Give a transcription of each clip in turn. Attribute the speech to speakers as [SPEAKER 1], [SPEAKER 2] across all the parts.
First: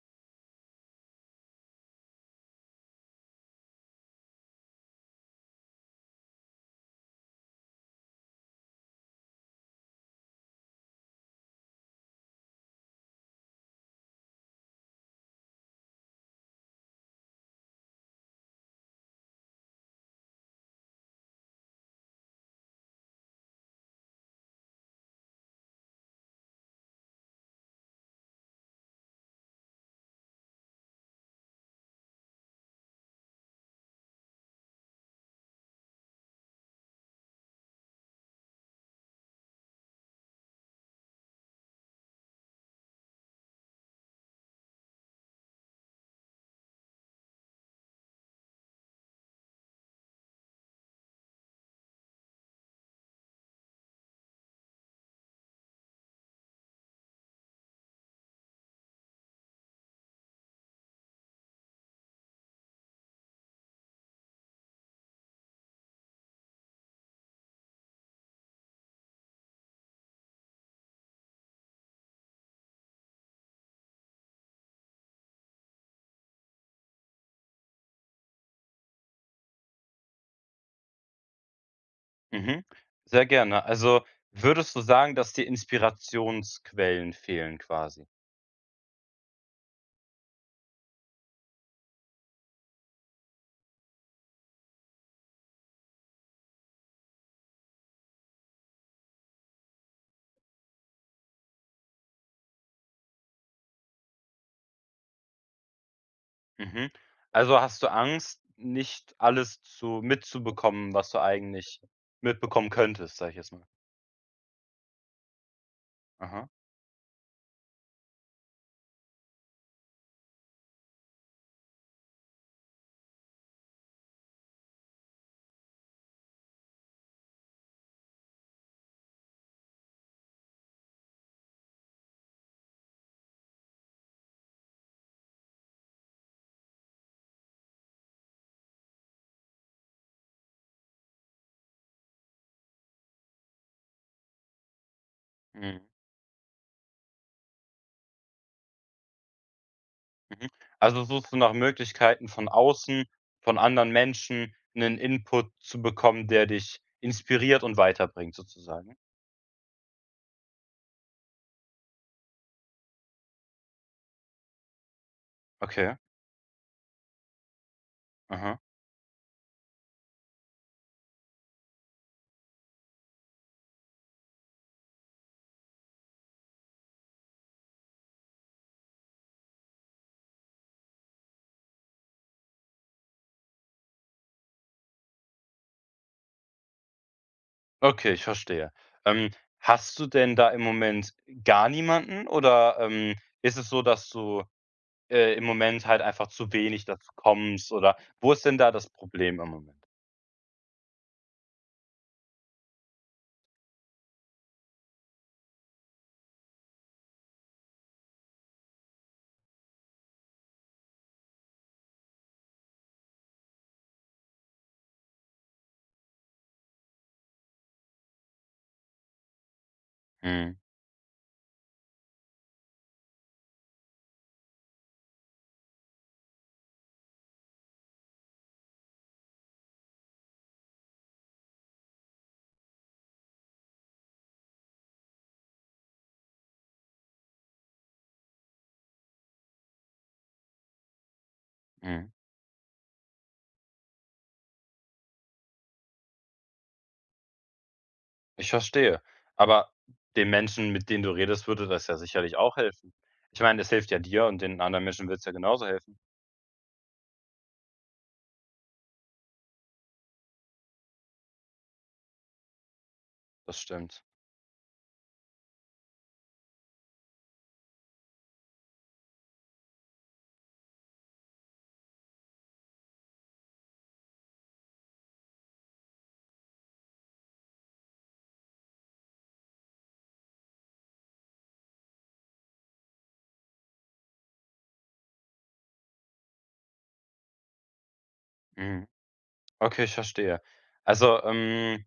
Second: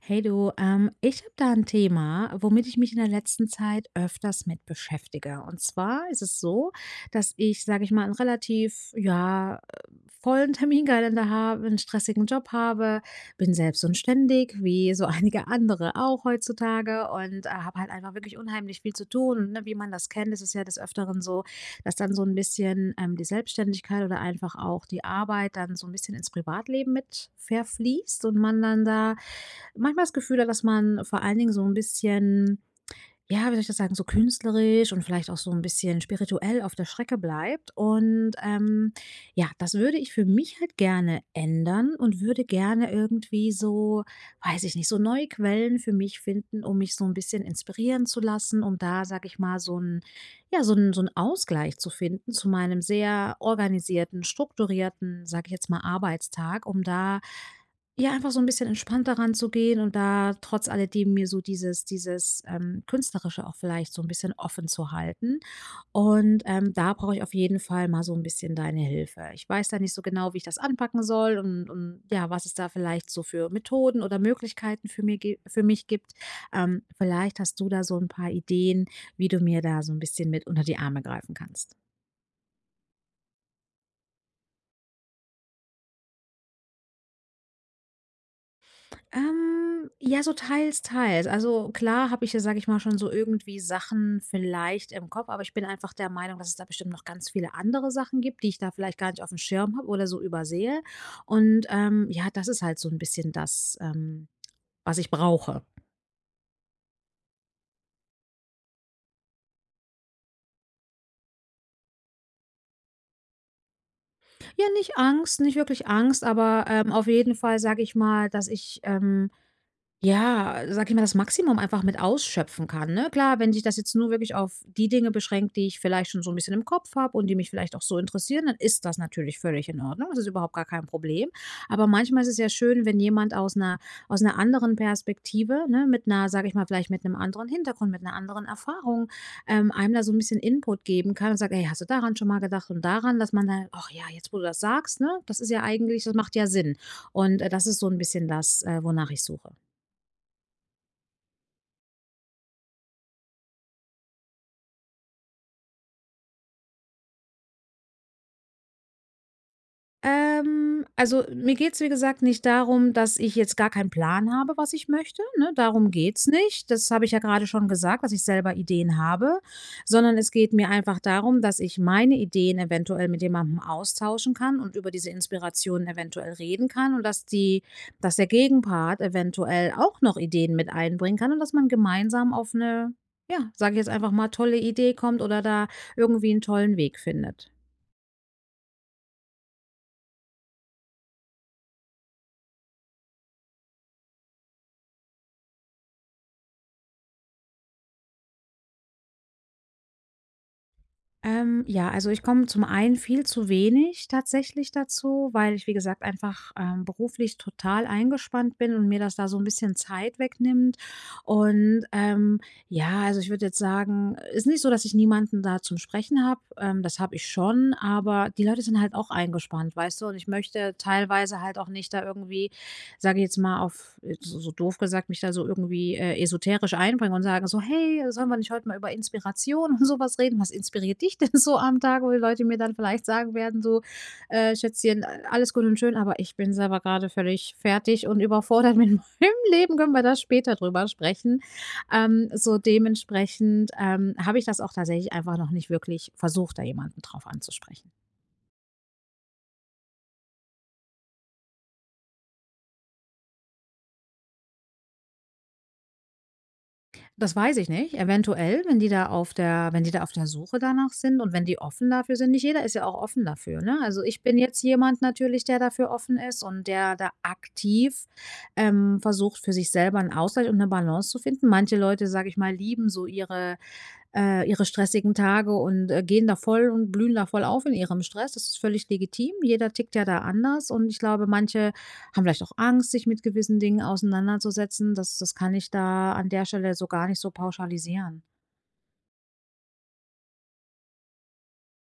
[SPEAKER 1] Hey du, ich habe da ein Thema, womit ich mich in der letzten Zeit öfters mit beschäftige. Und zwar ist es so, dass ich, sage ich mal, einen relativ, ja, vollen Terminkalender habe, einen stressigen Job habe, bin selbst unständig, wie so einige andere auch heutzutage und habe halt einfach wirklich unheimlich viel zu tun. Und ne, wie man das kennt, ist es ja des Öfteren so, dass dann so ein bisschen die Selbstständigkeit oder einfach auch die Arbeit dann so ein bisschen ins Privatleben mit verfließt und man dann da manchmal das Gefühl hat, dass man vor allen Dingen so ein bisschen, ja, wie soll ich das sagen, so künstlerisch und vielleicht auch so ein bisschen spirituell auf der Strecke bleibt. Ja, das würde ich für mich halt gerne ändern und würde gerne irgendwie so, weiß ich nicht, so neue Quellen für mich finden, um mich so ein bisschen inspirieren zu lassen, um da, sage ich mal, so ein ja, so ein Ausgleich zu finden zu meinem sehr organisierten, strukturierten, sage ich jetzt mal, Arbeitstag, um da ja, einfach so ein bisschen entspannter ranzugehen und da trotz alledem mir so dieses Künstlerische auch vielleicht so ein bisschen offen zu halten. Da brauche ich auf jeden Fall mal so ein bisschen deine Hilfe. Ich weiß da nicht so genau, wie ich das anpacken soll und ja, was es da vielleicht so für Methoden oder Möglichkeiten für mir gi für mich gibt. Vielleicht hast du da so ein paar Ideen, wie du mir da so ein bisschen mit unter die Arme greifen kannst.
[SPEAKER 2] Mhm. Sehr gerne. Also würdest du sagen, dass dir Inspirationsquellen fehlen quasi?
[SPEAKER 1] Ja, so teils, teils. Also klar habe ich ja, sage ich mal, schon so irgendwie Sachen vielleicht im Kopf, aber ich bin einfach der Meinung, dass es da bestimmt noch ganz viele andere Sachen gibt, die ich da vielleicht gar nicht auf dem Schirm habe oder so übersehe. Ja, das ist halt so ein bisschen das, was ich brauche.
[SPEAKER 2] Mhm. Also hast du Angst, nicht alles zu mitzubekommen, was du eigentlich mitbekommen könntest, sage ich jetzt mal.
[SPEAKER 1] Ja, nicht Angst, nicht wirklich Angst,
[SPEAKER 2] Aha.
[SPEAKER 1] aber auf jeden Fall sage ich mal, dass ich ja, sag ich mal, das Maximum einfach mit ausschöpfen kann, ne? Klar, wenn sich das jetzt nur wirklich auf die Dinge beschränkt, die ich vielleicht schon so ein bisschen im Kopf habe und die mich vielleicht auch so interessieren, dann ist das natürlich völlig in Ordnung. Das ist überhaupt gar kein Problem. Aber manchmal ist es ja schön, wenn jemand aus einer anderen Perspektive, ne, mit 'ner, sag ich mal, vielleicht mit einem anderen Hintergrund, mit einer anderen Erfahrung, einem da so ein bisschen Input geben kann und sagt: „Ey, hast du daran schon mal gedacht und daran?“ Dass man dann: „Ach ja, jetzt, wo du das sagst, ne,
[SPEAKER 2] Mhm.
[SPEAKER 1] das macht ja Sinn.“ das ist so ein bisschen das, wonach ich suche.
[SPEAKER 2] Mhm. Also suchst du nach Möglichkeiten von außen, von anderen Menschen, einen Input zu bekommen, der dich inspiriert und weiterbringt sozusagen?
[SPEAKER 1] Also, mir geht es wie gesagt, nicht darum, dass ich jetzt gar keinen Plan habe, was ich möchte, ne? Darum
[SPEAKER 2] Okay.
[SPEAKER 1] geht es nicht. Das habe ich ja gerade schon gesagt, dass ich selber
[SPEAKER 2] Aha.
[SPEAKER 1] Ideen habe, sondern es geht mir einfach darum, dass ich meine Ideen eventuell mit jemandem austauschen kann und über diese Inspirationen eventuell reden kann und dass der Gegenpart eventuell auch noch Ideen mit einbringen kann und dass man gemeinsam auf eine, ja, sage ich jetzt einfach mal, tolle Idee kommt oder da irgendwie einen tollen Weg findet.
[SPEAKER 2] Okay, ich verstehe. Ähm, hast du denn da im Moment gar niemanden oder, ist es so, dass du, im Moment halt einfach zu wenig dazu kommst oder wo ist denn da das Problem im Moment?
[SPEAKER 1] Ja, also ich komme zum einen viel zu wenig tatsächlich dazu, weil ich, wie gesagt, einfach beruflich total eingespannt bin und mir das da so ein bisschen Zeit wegnimmt. Und ähm, ja, also ich würde jetzt sagen, ist nicht so, dass ich niemanden da zum Sprechen habe. Das habe ich schon, aber die Leute sind halt auch eingespannt, weißt du? Und ich
[SPEAKER 2] Mhm,
[SPEAKER 1] möchte teilweise halt auch nicht da irgendwie sage ich jetzt mal, auf so doof gesagt, mich da so irgendwie, esoterisch einbringen und sagen so: „Hey, sollen wir nicht heute mal über Inspiration und sowas reden? Was inspiriert dich denn so am Tag?“ Wo die Leute mir dann vielleicht sagen werden so: Schätzchen, alles gut und schön, aber ich bin selber gerade völlig fertig und überfordert mit meinem Leben. Können wir da später drüber sprechen?“
[SPEAKER 2] mhm.
[SPEAKER 1] So dementsprechend, habe ich das auch tatsächlich einfach noch nicht wirklich versucht, da jemanden drauf anzusprechen.
[SPEAKER 2] Ich verstehe. Aber den Menschen, mit denen du redest, würde das ja sicherlich auch helfen. Ich meine, es hilft ja dir und den anderen Menschen wird es ja genauso helfen.
[SPEAKER 1] Das weiß ich nicht. Eventuell, wenn die da auf der wenn die da auf der Suche danach sind und wenn die offen dafür sind. Nicht jeder ist ja auch offen dafür,
[SPEAKER 2] Das
[SPEAKER 1] ne? Also,
[SPEAKER 2] stimmt.
[SPEAKER 1] ich bin jetzt jemand natürlich, der dafür offen ist und der da aktiv, versucht, für sich selber einen Ausgleich und eine Balance zu finden. Manche Leute, sage ich mal, lieben so ihre ihre stressigen Tage und, gehen da voll und blühen da voll auf in ihrem Stress. Das ist völlig legitim. Jeder tickt ja da anders und ich glaube, manche haben vielleicht auch Angst, sich mit gewissen Dingen auseinanderzusetzen. Das kann ich da an der Stelle so gar nicht so pauschalisieren.
[SPEAKER 2] Mhm. Okay, ich verstehe. Also,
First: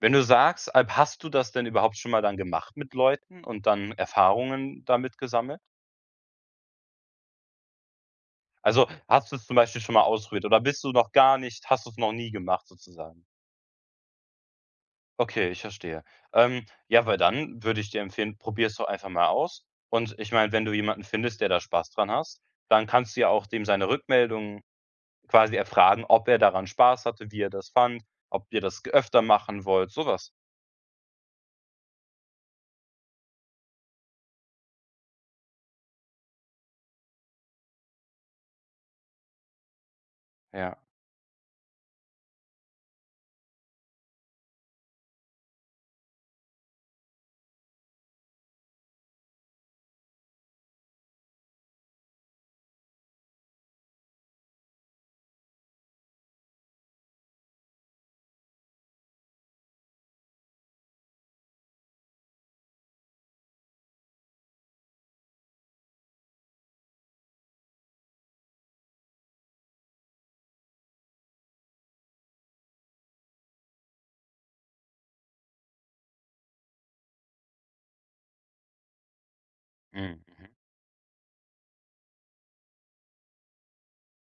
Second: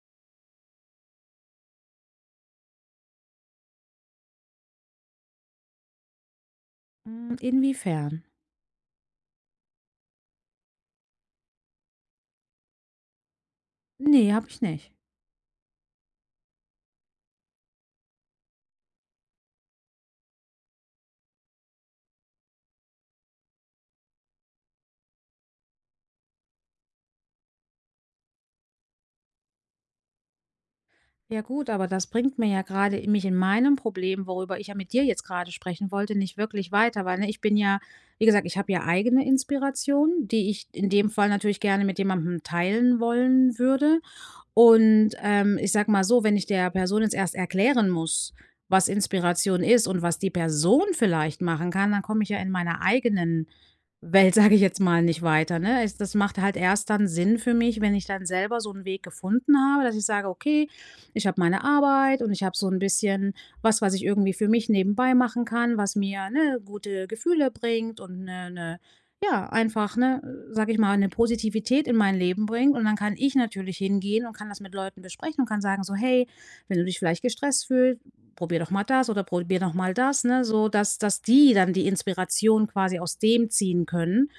[SPEAKER 2] wenn du sagst, hast du das denn überhaupt schon mal dann gemacht mit Leuten und dann Erfahrungen damit gesammelt?
[SPEAKER 1] Hm, inwiefern?
[SPEAKER 2] Also, hast du es zum Beispiel schon mal ausprobiert oder bist du noch gar nicht hast du es noch nie gemacht sozusagen?
[SPEAKER 1] Ne, habe ich nicht.
[SPEAKER 2] Okay, ich verstehe. Ja, weil dann würde ich dir empfehlen, probier's doch einfach mal aus. Und ich meine, wenn du jemanden findest, der da Spaß dran hast, dann kannst du ja auch dem seine Rückmeldung quasi erfragen, ob er daran Spaß hatte, wie er das fand, ob ihr das öfter machen wollt, sowas.
[SPEAKER 1] Ja gut, aber das bringt mir ja gerade mich in meinem Problem, worüber ich ja mit dir jetzt gerade sprechen wollte, nicht wirklich weiter, weil, ne, ich bin ja wie gesagt, ich habe ja eigene Inspiration, die ich
[SPEAKER 2] Ja.
[SPEAKER 1] in dem Fall natürlich gerne mit jemandem teilen wollen würde. Ich sag mal so, wenn ich der Person jetzt erst erklären muss, was Inspiration ist und was die Person vielleicht machen kann, dann komme ich ja in meiner eigenen Welt, sage ich jetzt mal, nicht weiter, ne? Es Das macht halt erst dann Sinn für mich, wenn ich dann selber so einen Weg gefunden habe, dass ich sage: „Okay, ich habe meine Arbeit und ich habe so ein bisschen was, was ich irgendwie für mich nebenbei machen kann, was mir, ne, gute Gefühle bringt und 'ne ja, einfach, ne, sag ich mal, eine Positivität in mein Leben bringt und dann kann ich natürlich hingehen und kann das mit Leuten besprechen und kann sagen so: „Hey, wenn du dich vielleicht gestresst fühlst, probier doch mal das oder probier doch mal
[SPEAKER 2] Mhm.
[SPEAKER 1] das“, ne,
[SPEAKER 2] Mhm.
[SPEAKER 1] so dass die dann die Inspiration quasi aus dem ziehen können,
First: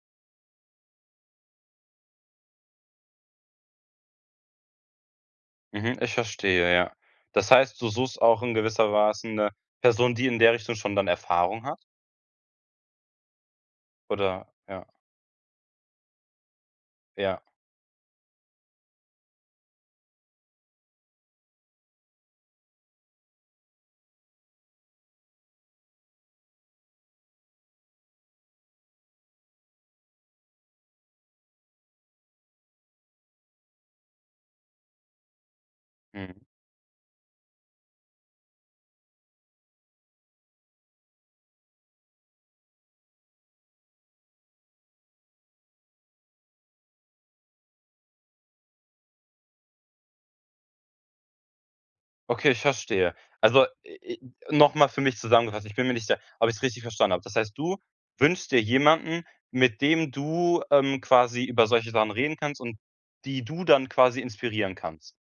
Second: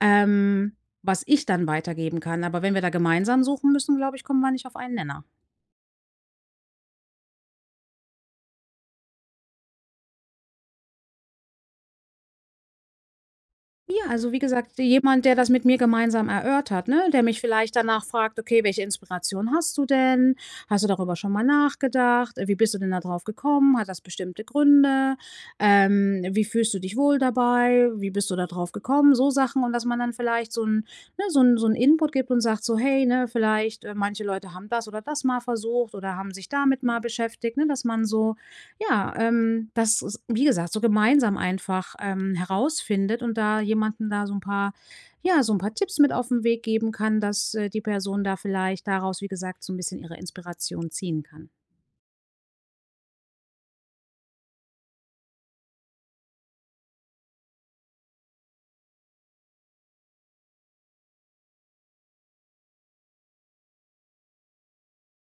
[SPEAKER 1] ähm, was ich dann weitergeben kann. Aber wenn wir da gemeinsam suchen müssen, glaube ich, kommen wir nicht auf einen Nenner.
[SPEAKER 2] Mhm, ich verstehe, ja. Das heißt, du suchst auch in gewisser Weise eine Person, die in der Richtung schon dann Erfahrung hat?
[SPEAKER 1] Ja, also wie
[SPEAKER 2] Oder
[SPEAKER 1] gesagt,
[SPEAKER 2] ja,
[SPEAKER 1] jemand, der das mit mir gemeinsam erörtert, ne? Der mich
[SPEAKER 2] ja,
[SPEAKER 1] vielleicht danach fragt: „Okay, welche Inspiration hast du denn? Hast du darüber schon mal nachgedacht? Wie bist du denn da drauf gekommen? Hat das bestimmte Gründe? Wie fühlst du dich wohl dabei? Wie bist du da drauf gekommen?“ So Sachen und dass man dann vielleicht so ein ne, so 'n Input gibt und sagt so: „Hey, ne, vielleicht, manche Leute haben das oder das mal versucht oder haben
[SPEAKER 2] mhm.
[SPEAKER 1] sich damit mal beschäftigt“, ne? Dass man so ja, das ist, wie gesagt, so gemeinsam einfach herausfindet und da jemanden da so ein paar ja, so ein paar Tipps mit auf den Weg geben kann, dass, die Person da vielleicht daraus, wie gesagt, so ein bisschen ihre Inspiration ziehen kann.
[SPEAKER 2] Okay, ich verstehe. Also, i noch mal für mich zusammengefasst, ich bin mir nicht sicher, ob ich es richtig verstanden habe. Das heißt, du wünschst dir jemanden, mit dem du, quasi über solche Sachen reden kannst und die du dann quasi inspirieren kannst?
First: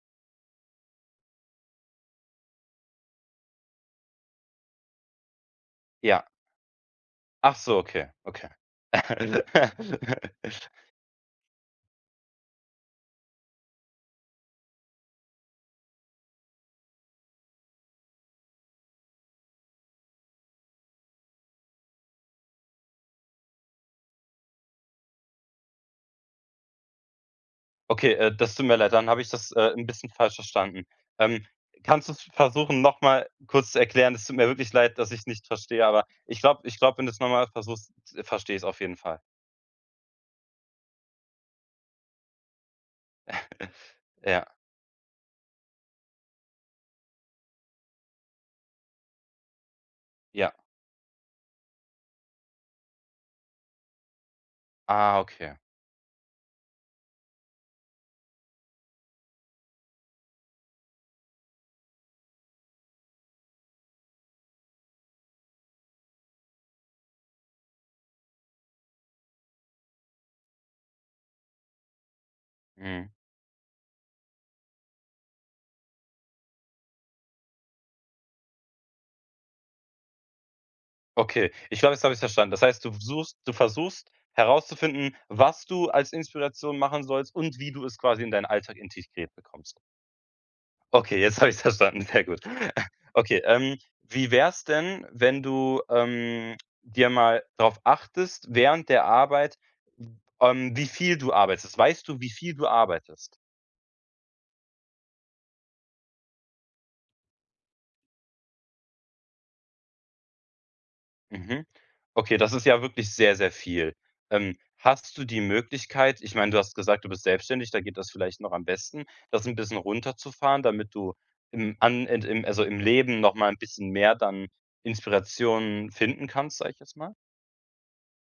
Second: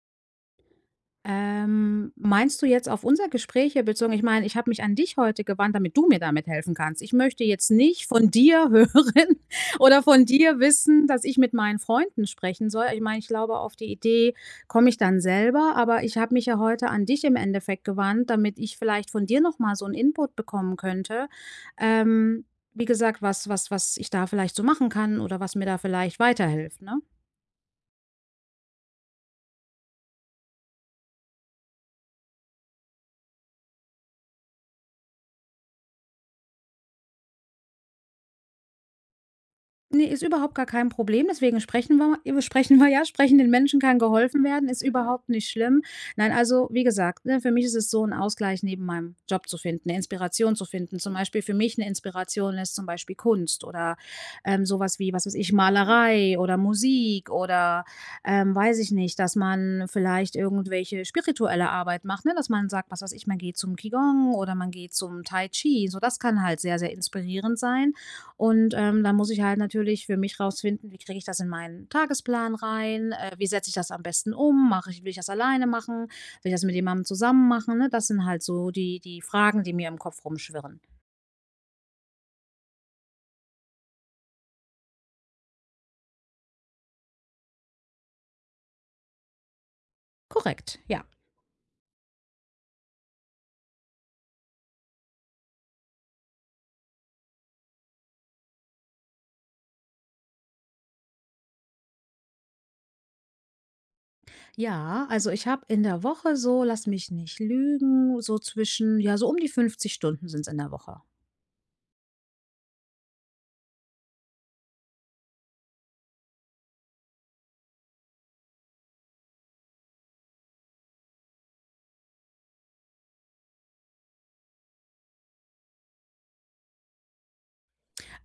[SPEAKER 1] Meinst du jetzt auf unser Gespräch hier bezogen? Ich meine, ich habe mich an dich heute gewandt, damit du mir
[SPEAKER 2] Ja.
[SPEAKER 1] damit helfen kannst. Ich möchte
[SPEAKER 2] Ach
[SPEAKER 1] jetzt
[SPEAKER 2] so,
[SPEAKER 1] nicht
[SPEAKER 2] okay,
[SPEAKER 1] von
[SPEAKER 2] okay.
[SPEAKER 1] dir hören oder von dir wissen, dass ich mit meinen Freunden sprechen soll. Ich meine, ich glaube, auf die Idee komme ich dann selber, aber ich habe mich ja heute an dich im Endeffekt gewandt, damit ich vielleicht von dir noch mal so 'n Input bekommen könnte. Ähm, Wie gesagt, was ich da vielleicht so machen kann oder was mir da vielleicht weiterhilft, ne?
[SPEAKER 2] Okay, das tut mir leid, dann habe ich das, 'n bisschen falsch verstanden. Ähm, kannst du es versuchen, noch mal kurz zu erklären? Es tut mir wirklich leid, dass ich's nicht verstehe, aber ich glaube, wenn du's noch mal versuchst, verstehe ich es auf jeden Fall.
[SPEAKER 1] Ne, ist überhaupt gar kein Problem, deswegen sprechen wir ja. Sprechenden Menschen kann geholfen
[SPEAKER 2] Ja,
[SPEAKER 1] werden, ist überhaupt nicht schlimm. Nein, also, wie gesagt, ne, für mich ist es so 'n Ausgleich neben meinem Job zu finden, 'ne
[SPEAKER 2] ja.
[SPEAKER 1] Inspiration zu finden. Zum Beispiel für mich eine Inspiration ist zum Beispiel Kunst oder, so wie,
[SPEAKER 2] Ah,
[SPEAKER 1] was weiß ich,
[SPEAKER 2] okay.
[SPEAKER 1] Malerei oder Musik oder, weiß ich nicht, dass man vielleicht irgendwelche spirituelle Arbeit macht, ne? Dass man sagt, was weiß ich, man geht zum Qigong oder man geht zum Tai Chi. So, das kann halt sehr, sehr inspirierend sein. Dann muss ich halt natürlich für mich rausfinden, wie kriege ich das in meinen Tagesplan rein?
[SPEAKER 2] Mhm.
[SPEAKER 1] Wie setze ich das am besten um? Mache ich Will ich das alleine machen? Will ich das mit jemandem zusammen machen, ne? Das sind halt so die Fragen, die mir im Kopf rumschwirren.
[SPEAKER 2] Okay, ich glaube, jetzt habe ich es verstanden. Das heißt, du versuchst herauszufinden, was du als Inspiration machen sollst und wie du es quasi in deinen Alltag integriert bekommst.
[SPEAKER 1] Korrekt, ja.
[SPEAKER 2] Okay, jetzt habe ich's verstanden. Sehr gut. Okay, wie wär's denn, wenn du, dir mal darauf achtest während der Arbeit, wie viel du arbeitest? Weißt du, wie viel du arbeitest?
[SPEAKER 1] Ja, also ich habe in der Woche so, lass mich nicht lügen, so zwischen ja, so um die 50 Stunden sind es in der Woche.
[SPEAKER 2] Mhm. Okay, das ist ja wirklich sehr, sehr viel. Hast du die Möglichkeit ich meine, du hast gesagt, du bist selbstständig, da geht das vielleicht noch am besten, das ein bisschen runterzufahren, damit du im an in im also, im Leben noch mal ein bisschen mehr dann Inspiration finden kannst, sag ich jetzt mal?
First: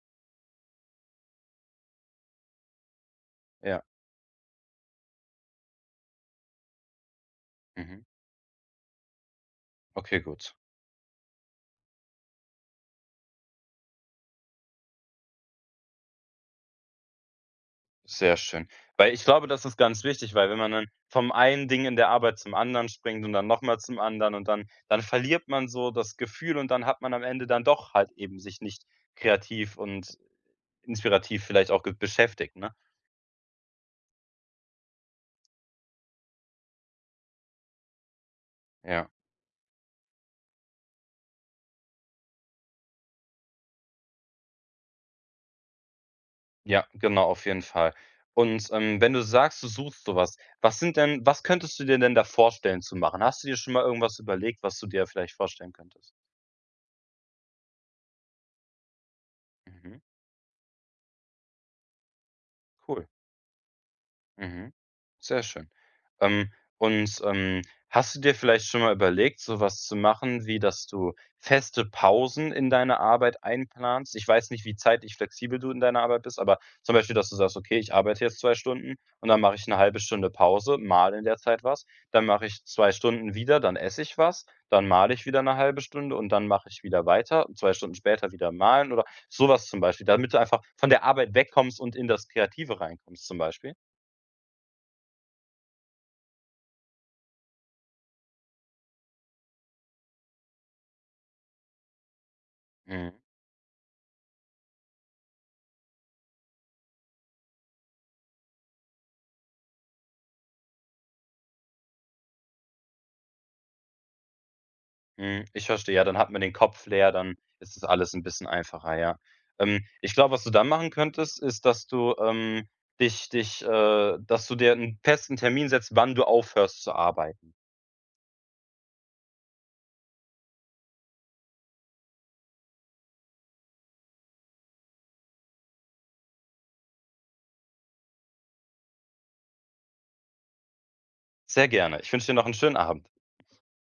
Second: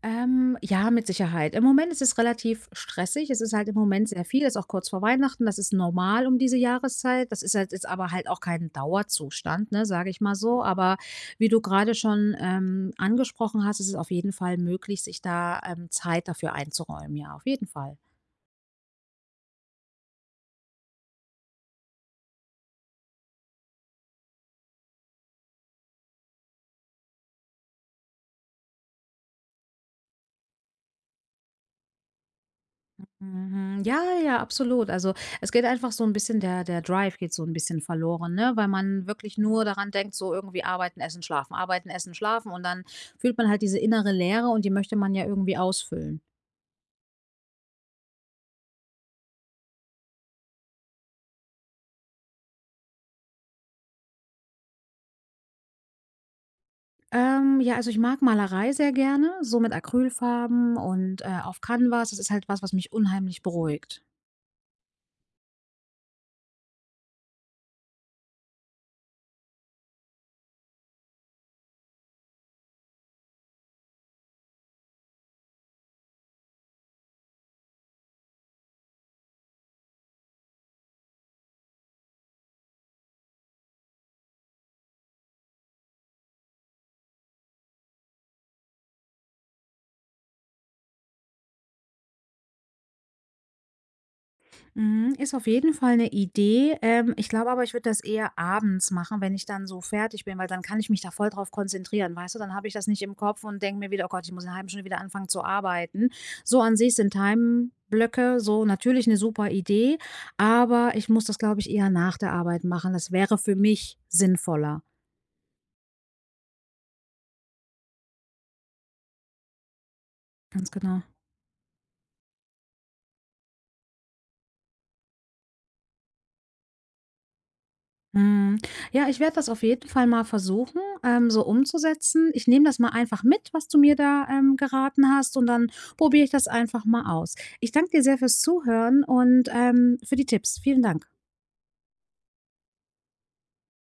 [SPEAKER 1] Ja, mit Sicherheit. Im Moment ist es relativ stressig. Es ist halt im
[SPEAKER 2] Ja,
[SPEAKER 1] Moment sehr viel. Es ist auch kurz vor Weihnachten. Das ist normal um diese Jahreszeit. Das ist halt jetzt
[SPEAKER 2] mhm.
[SPEAKER 1] aber halt auch kein Dauerzustand, ne, sage
[SPEAKER 2] Okay,
[SPEAKER 1] ich mal
[SPEAKER 2] gut.
[SPEAKER 1] so. Aber wie du gerade schon angesprochen hast, ist es auf jeden Fall möglich, sich da Zeit dafür einzuräumen. Ja, auf jeden Fall.
[SPEAKER 2] Sehr schön. Weil ich glaube, das ist ganz wichtig, weil wenn man dann vom einen Ding in der Arbeit zum anderen springt und dann noch mal zum anderen und dann verliert man so das Gefühl und dann hat man am Ende dann doch halt eben sich nicht kreativ und inspirativ vielleicht auch ge beschäftigt, ne?
[SPEAKER 1] Mhm. Ja, ja, absolut. Also es geht einfach so ein bisschen der Drive geht so ein bisschen verloren, ne? Weil man
[SPEAKER 2] Ja.
[SPEAKER 1] wirklich nur daran denkt, so irgendwie arbeiten, essen, schlafen und dann fühlt man halt diese innere Leere und die möchte man ja irgendwie ausfüllen.
[SPEAKER 2] Ja, genau, auf jeden Fall. Und, wenn du sagst, du suchst so was, was sind denn was könntest du dir denn da vorstellen zu machen? Hast du dir schon mal irgendwas überlegt, was du dir vielleicht vorstellen könntest?
[SPEAKER 1] Ja, also ich mag Malerei sehr gerne, so mit
[SPEAKER 2] Mhm,
[SPEAKER 1] Acrylfarben und, auf Canvas. Das ist halt was, was mich
[SPEAKER 2] cool.
[SPEAKER 1] unheimlich beruhigt.
[SPEAKER 2] Mhm. Sehr schön. Ähm, und, hast du dir vielleicht schon mal überlegt, so was zu machen, wie dass du feste Pausen in deine Arbeit einplanst? Ich weiß nicht, wie zeitlich flexibel du in deiner Arbeit bist, aber zum Beispiel, dass du sagst: „Okay, ich arbeite jetzt 2 Stunden und dann mache ich eine halbe Stunde Pause, male in der Zeit was, dann mache ich 2 Stunden wieder, dann esse ich was, dann male ich wieder eine halbe Stunde und dann mache ich wieder weiter und 2 Stunden später wieder malen" oder sowas zum Beispiel, damit du einfach von der Arbeit wegkommst und in das Kreative reinkommst zum Beispiel?
[SPEAKER 1] Mhm, ist auf jeden Fall eine Idee. Ich glaube aber, ich würde das eher abends machen, wenn ich dann so fertig bin, weil dann kann ich mich da voll drauf konzentrieren, weißt du? Dann habe ich das nicht im
[SPEAKER 2] Mhm.
[SPEAKER 1] Kopf und denke mir wieder: „Oh Gott, ich muss in 'ner halben Stunde wieder anfangen zu arbeiten.“ So an sich sind Timeblöcke so natürlich eine super Idee, aber ich muss das, glaube ich, eher nach der Arbeit machen. Das wäre für mich sinnvoller.
[SPEAKER 2] Mhm, ich verstehe. Ja, dann hat man den Kopf leer, dann ist das alles ein bisschen einfacher, ja. Ich glaube, was du dann
[SPEAKER 1] Ganz
[SPEAKER 2] machen
[SPEAKER 1] genau.
[SPEAKER 2] könntest, ist, dass du, dich dich dass du dir einen festen Termin setzt, wann du aufhörst zu arbeiten.
[SPEAKER 1] Mhm. Ja, ich werde das auf jeden Fall mal versuchen, so umzusetzen. Ich nehme das mal einfach mit, was du mir da, geraten hast, und dann probiere ich das einfach mal aus. Ich danke dir sehr fürs Zuhören und, für die Tipps. Vielen Dank.
[SPEAKER 2] Sehr gerne. Ich wünsche dir noch einen schönen Abend.